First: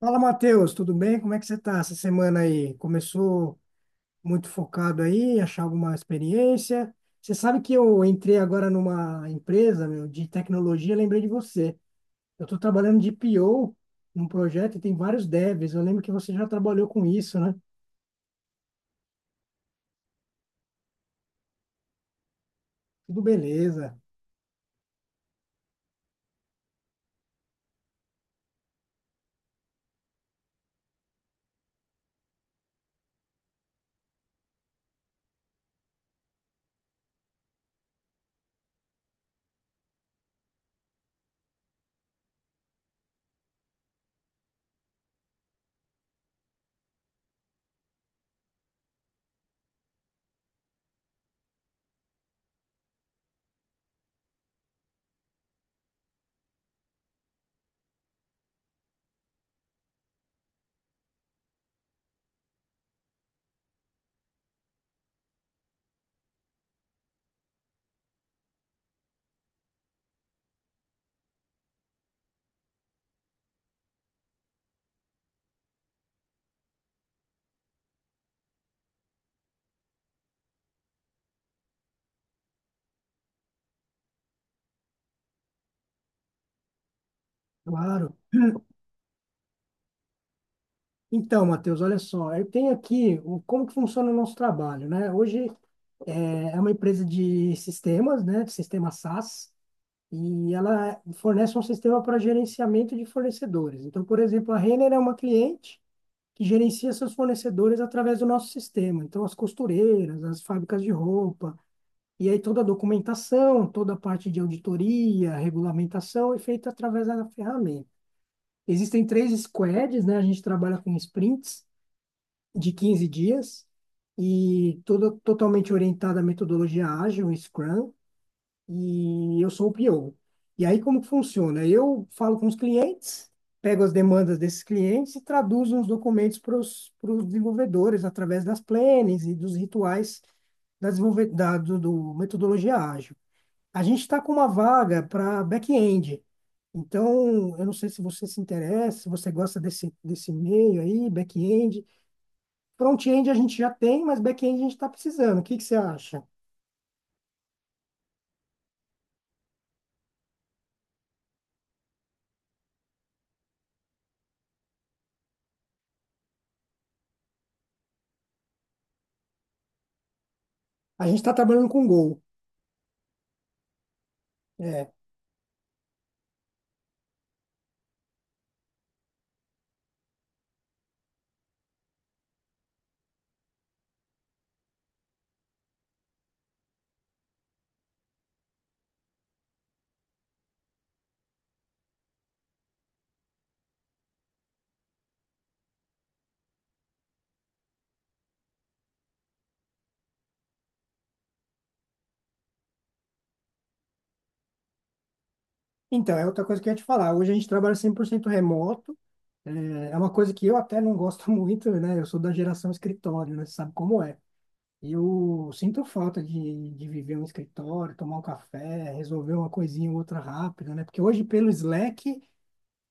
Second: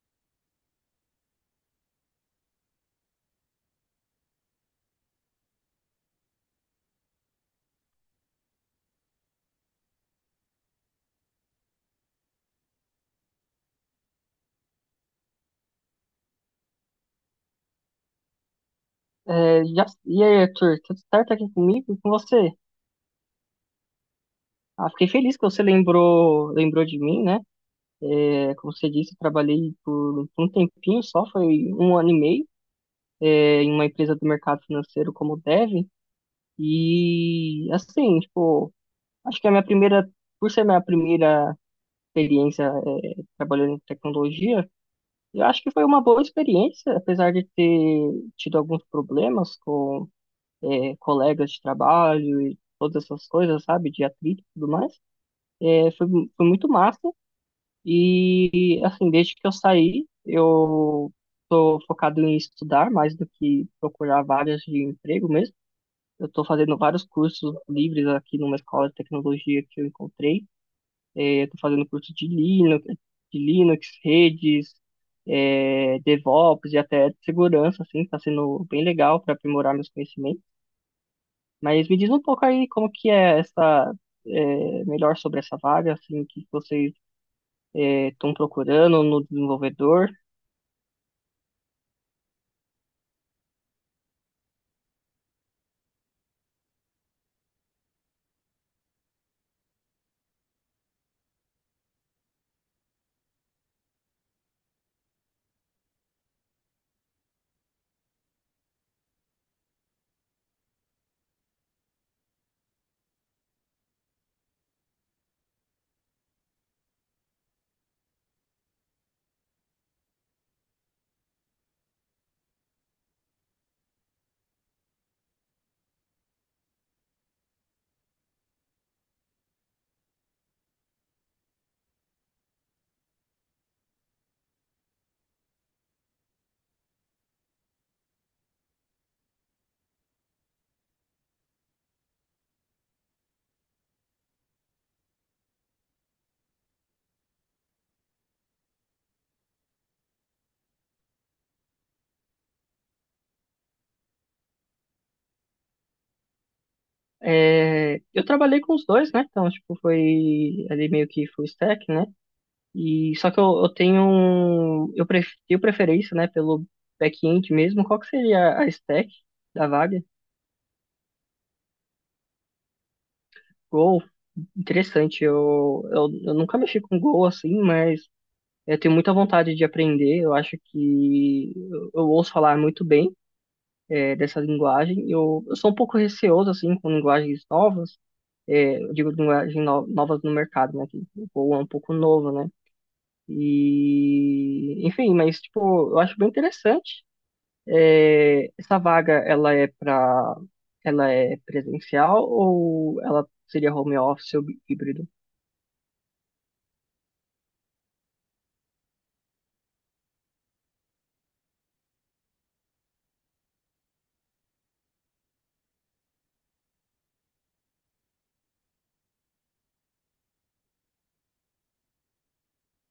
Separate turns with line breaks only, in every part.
Fala, Matheus, tudo bem? Como é que você está essa semana aí? Começou muito focado aí, achar alguma experiência? Você sabe que eu entrei agora numa empresa, meu, de tecnologia, lembrei de você. Eu estou trabalhando de PO num projeto e tem vários devs. Eu lembro que você já trabalhou com isso, né?
E aí, Arthur, tudo certo aqui comigo e com você?
Tudo beleza,
Ah, fiquei feliz que você lembrou de mim, né? É, como você disse, eu trabalhei por um tempinho só, foi 1 ano e meio, em uma empresa do mercado financeiro como Dev. E, assim, tipo, acho que a minha primeira, por ser minha primeira experiência, trabalhando em tecnologia, eu acho que foi uma boa experiência, apesar de ter tido alguns problemas colegas de trabalho e todas essas coisas, sabe? De atrito e tudo mais. É, foi, foi muito massa. E, assim, desde que eu saí, eu tô focado em estudar mais do que procurar vagas de emprego mesmo. Eu tô fazendo vários cursos livres aqui numa escola de tecnologia que eu encontrei. É, eu tô fazendo curso de Linux, redes, DevOps e até de segurança, assim, tá sendo bem legal para aprimorar meus conhecimentos. Mas me diz um pouco aí como que é essa, é, melhor sobre essa vaga, assim, que vocês
claro.
estão procurando no desenvolvedor.
Então, Matheus, olha só, eu tenho aqui o, como que funciona o nosso trabalho, né? Hoje é uma empresa de sistemas, né? De Sistema SaaS. E ela fornece um sistema para gerenciamento de fornecedores. Então, por exemplo, a Renner é uma cliente que gerencia seus fornecedores através do nosso sistema. Então, as costureiras, as fábricas de roupa, e aí toda a documentação, toda a parte de auditoria, regulamentação é feita através da ferramenta. Existem três squads, né? A gente trabalha com sprints de 15 dias e toda totalmente orientada à metodologia ágil, Scrum, e eu sou o PO. E aí, como que funciona? Eu falo com os clientes, pego as demandas desses clientes e traduzo os documentos para os desenvolvedores através das plannings e dos rituais da, desenvolve- da do, do metodologia ágil. A gente está com uma vaga para back-end. Então, eu não sei se você se interessa, se você gosta desse meio aí, back-end. Front-end a gente já tem, mas back-end a gente está precisando. O que que você acha?
É, eu trabalhei com os dois, né? Então, tipo, foi ali meio que full stack, né? E só que eu tenho preferência, né, pelo back-end mesmo. Qual que seria a stack da vaga?
A gente está trabalhando com Go.
Go,
É,
interessante. Eu nunca mexi com Go assim, mas eu tenho muita vontade de aprender. Eu acho que eu ouço falar muito bem dessa linguagem. Eu sou um pouco receoso, assim, com linguagens novas. Eu digo linguagem no, novas no mercado, né? Que o Go é um pouco novo, né? E, enfim, mas, tipo, eu acho bem interessante. É, essa vaga, ela é para, ela é presencial ou ela seria home office ou híbrido?
Então, é outra coisa que eu ia te falar. Hoje a gente trabalha 100% remoto. É é uma coisa que eu até não gosto muito, né? Eu sou da geração escritório, né? Você sabe como é. E eu sinto falta de viver um escritório, tomar um café, resolver uma coisinha ou outra rápida, né? Porque hoje, pelo Slack,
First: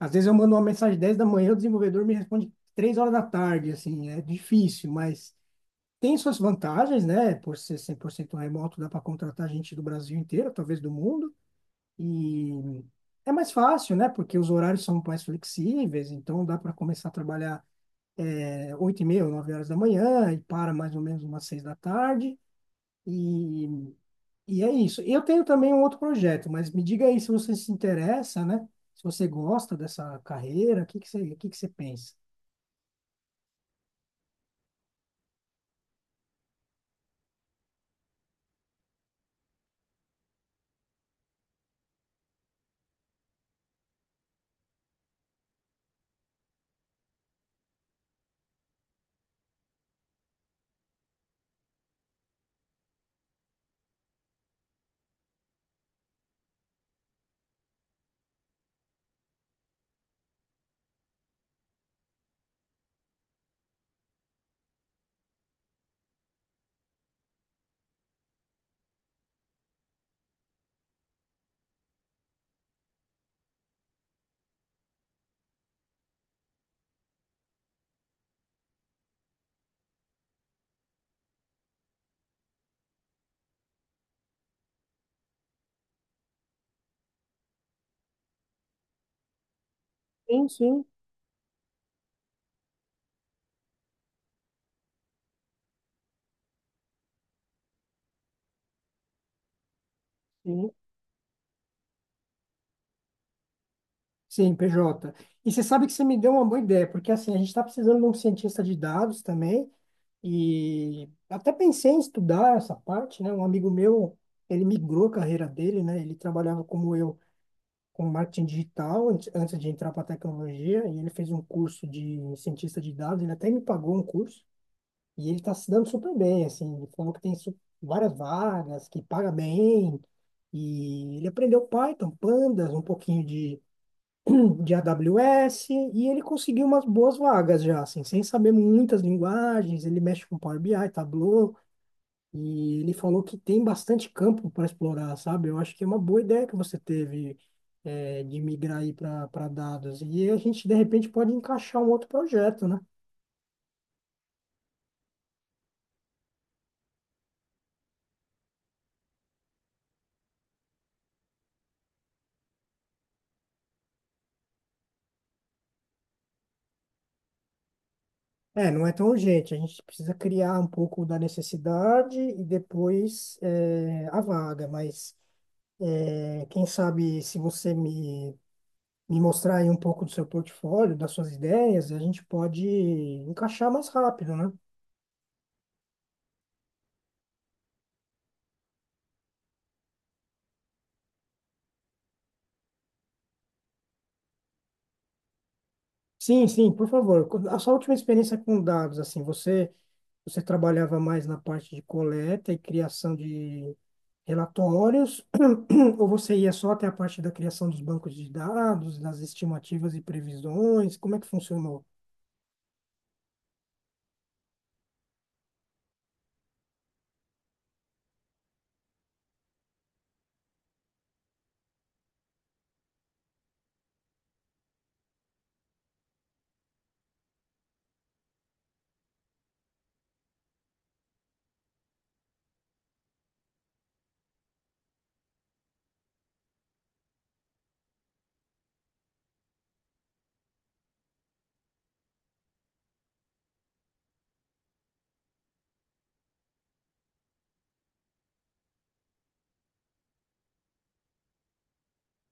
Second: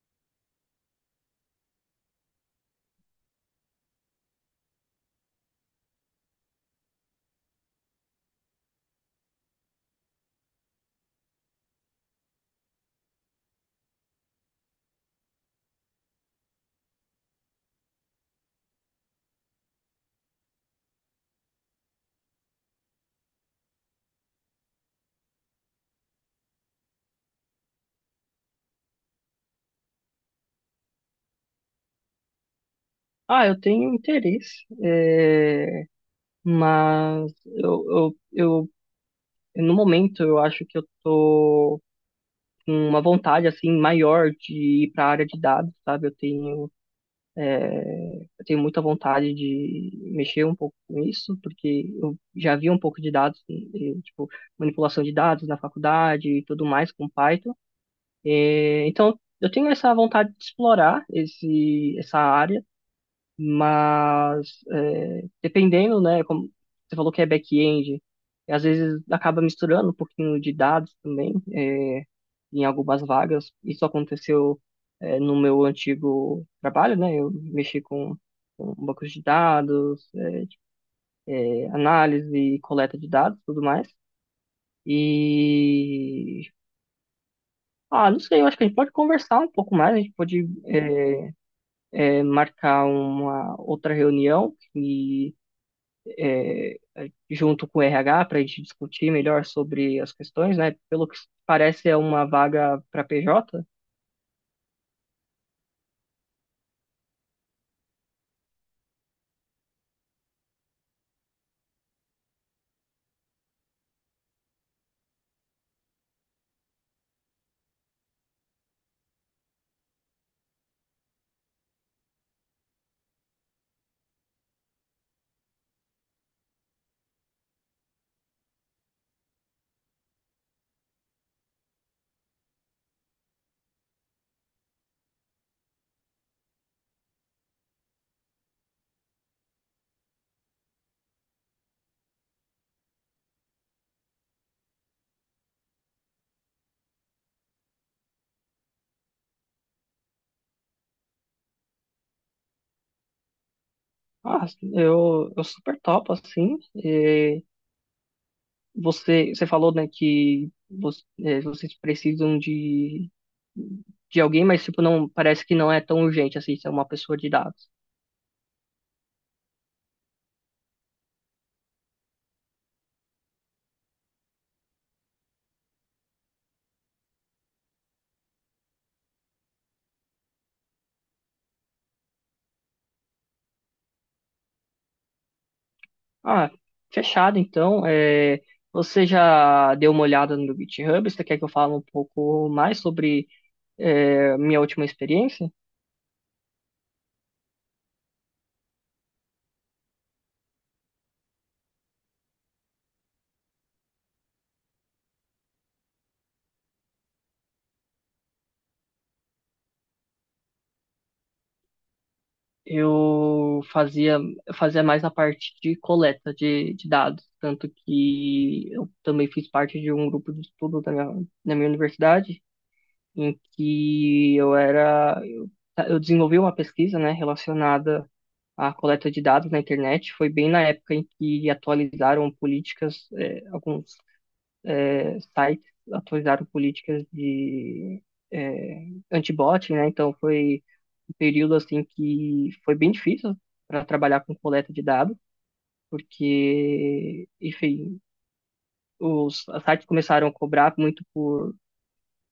às vezes eu mando uma mensagem 10 da manhã, o desenvolvedor me responde 3 horas da tarde, assim. É difícil, mas tem suas vantagens, né? Por ser 100% remoto, dá para contratar gente do Brasil inteiro, talvez do mundo. E é mais fácil, né? Porque os horários são mais flexíveis, então dá para começar a trabalhar 8 e meia, 9 horas da manhã e para mais ou menos umas 6 da tarde. E, e é isso. Eu tenho também um outro projeto, mas me diga aí se você se interessa, né? Se você gosta dessa carreira, o que que você pensa?
Ah, eu tenho interesse, mas eu, eu, eu, no momento, eu acho que eu tô uma vontade assim maior de ir para a área de dados, sabe? Eu tenho muita vontade de mexer um pouco com isso, porque eu já vi um pouco de dados, tipo manipulação de dados na faculdade e tudo mais com Python. Então eu tenho essa vontade de explorar esse essa área, mas dependendo, né? Como você falou que é back-end, às vezes acaba misturando um pouquinho de dados também, em algumas vagas. Isso aconteceu, no meu antigo trabalho, né? Com bancos de dados, análise e coleta de dados, tudo mais. E ah, não sei, eu acho que a gente pode conversar um pouco mais, a gente pode
Sim, sim,
eh, marcar uma outra reunião e eh, junto com o RH para a gente discutir melhor sobre as questões,
sim.
né? Pelo que parece é uma vaga para PJ.
Sim, PJ. E você sabe que você me deu uma boa ideia, porque assim, a gente está precisando de um cientista de dados também. E até pensei em estudar essa parte, né? Um amigo meu, ele migrou a carreira dele, né? Ele trabalhava como eu, com marketing digital antes de entrar para tecnologia, e ele fez um curso de cientista de dados, ele até me pagou um curso, e ele está se dando super bem, assim, ele falou que tem várias vagas, que paga bem, e ele aprendeu Python, Pandas, um pouquinho de AWS, e ele conseguiu umas boas vagas já, assim, sem saber muitas linguagens, ele mexe com Power BI, Tableau, e ele falou que tem bastante campo para explorar, sabe? Eu acho que é uma boa ideia que você teve de migrar aí para dados. E a gente, de repente, pode encaixar um outro projeto, né?
Ah, eu super topo, assim. eh, você falou, né, que vocês precisam de alguém, mas tipo, não, parece que não é tão urgente assim, ser uma pessoa de dados.
É, não é tão urgente. A gente precisa criar um pouco da necessidade e depois a vaga. Mas quem sabe se você me mostrar aí um pouco do seu portfólio, das suas ideias, a gente pode encaixar mais rápido, né?
Ah, fechado então. É, você já deu uma olhada no meu GitHub? Você quer que eu fale um pouco mais sobre minha última experiência?
Sim, sim, por favor. A sua última experiência com dados, assim, você. Você trabalhava mais na parte de coleta e criação de relatórios, ou você ia só até a parte da criação dos bancos de dados, das estimativas e previsões? Como é que funcionou?
eu fazia, eu fazia mais a parte de coleta de dados, tanto que eu também fiz parte de um grupo de estudo na minha universidade, em que eu era, eu desenvolvi uma pesquisa, né, relacionada à coleta de dados na internet. Foi bem na época em que atualizaram políticas, alguns sites atualizaram políticas de anti-bot, né? Então foi um período assim que foi bem difícil para trabalhar com coleta de dados, porque, enfim, os sites começaram a cobrar muito por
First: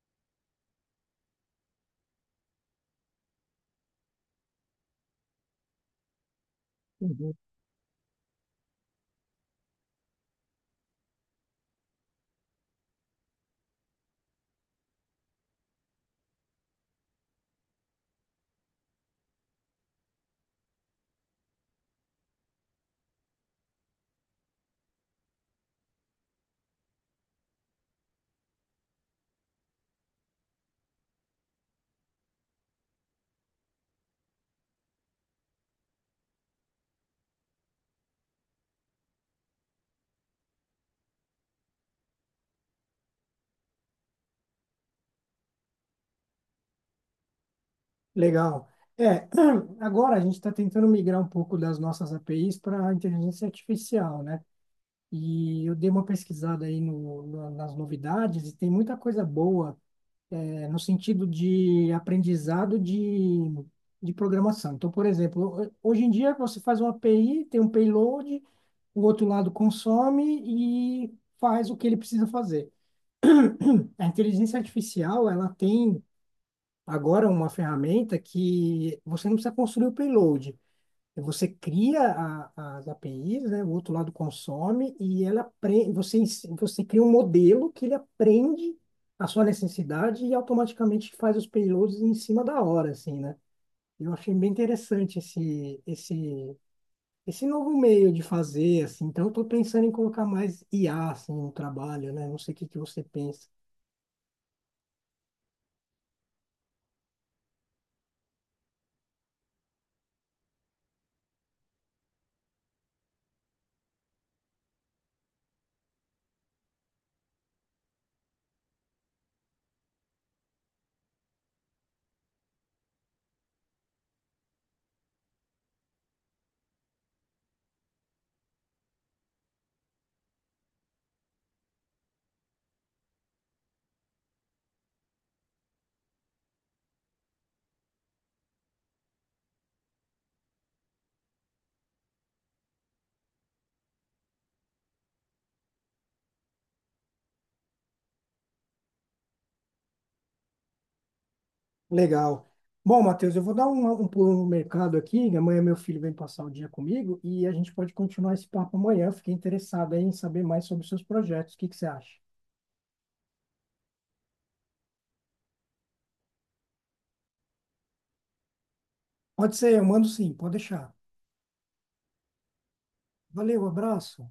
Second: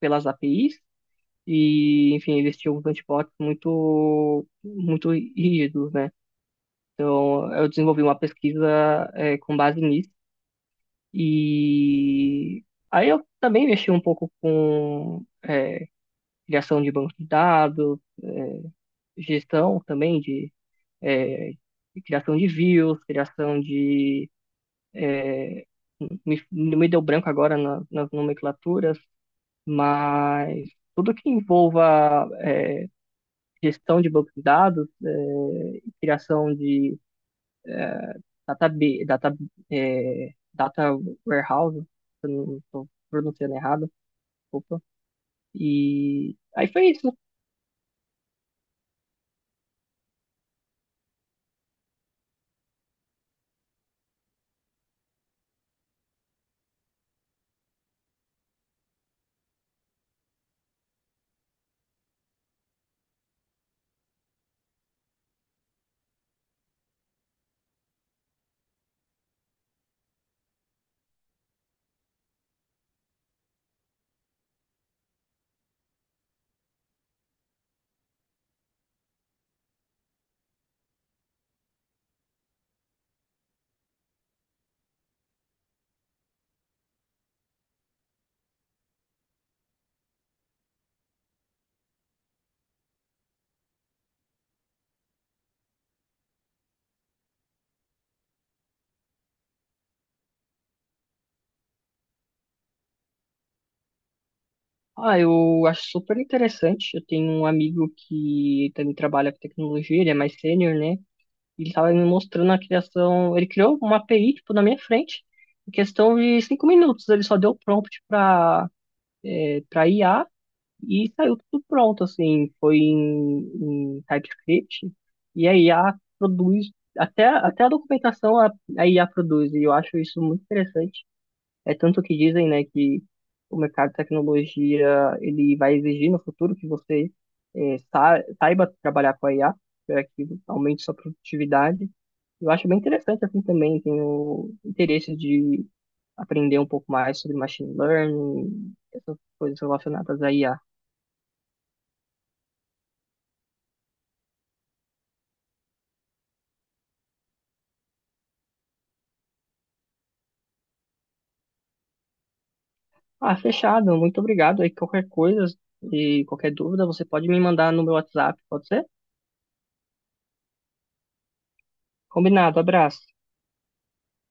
pelas APIs e, enfim, eles tinham uns antibots muito muito rígidos, né?
Uhum.
Então eu desenvolvi uma pesquisa com base nisso. E aí eu também mexi um pouco com criação de banco de dados, gestão também de, é, de criação de views, criação de. Me deu branco agora nas nomenclaturas, mas tudo que envolva gestão de banco de dados, é, criação de data, data, data warehouse, se eu não estou pronunciando errado, desculpa. E aí foi isso.
Legal. É, agora a gente está tentando migrar um pouco das nossas APIs para a inteligência artificial, né? E eu dei uma pesquisada aí no, na- nas novidades e tem muita coisa boa no sentido de aprendizado de programação. Então, por exemplo, hoje em dia você faz uma API, tem um payload, o outro lado consome e faz o que ele precisa fazer. A inteligência artificial, ela tem agora uma ferramenta que você não precisa construir o payload. Você cria as APIs, né? O outro lado consome e ela você cria um modelo que ele aprende a sua necessidade e automaticamente faz os payloads em cima da hora, assim, né? Eu achei bem interessante esse novo meio de fazer, assim. Então, eu estou pensando em colocar mais IA, assim, no trabalho, né? Não sei o que que você pensa.
Ah, eu acho super interessante. Eu tenho um amigo que também trabalha com tecnologia, ele é mais sênior, né? E ele estava me mostrando a criação. Ele criou uma API, tipo, na minha frente, em questão de 5 minutos. Ele só deu prompt para IA e saiu tudo pronto, assim. Foi em TypeScript e a IA produz, até a documentação a IA produz. E eu acho isso muito interessante. É tanto que dizem, né, que o mercado de tecnologia ele vai exigir no futuro que você saiba trabalhar com a IA para que aumente sua produtividade. Eu acho bem interessante assim também, tenho interesse de aprender um pouco mais sobre machine learning, essas coisas relacionadas à IA.
Legal. Bom, Matheus, eu vou dar um pulo no mercado aqui. Amanhã meu filho vem passar o dia comigo e a gente pode continuar esse papo amanhã. Eu fiquei interessado aí em saber mais sobre os seus projetos. O que que você acha?
Ah, fechado, muito obrigado. Aí qualquer coisa e qualquer dúvida você pode me mandar no meu WhatsApp, pode ser?
Pode ser, eu mando sim, pode deixar.
Combinado, abraço.
Valeu, abraço.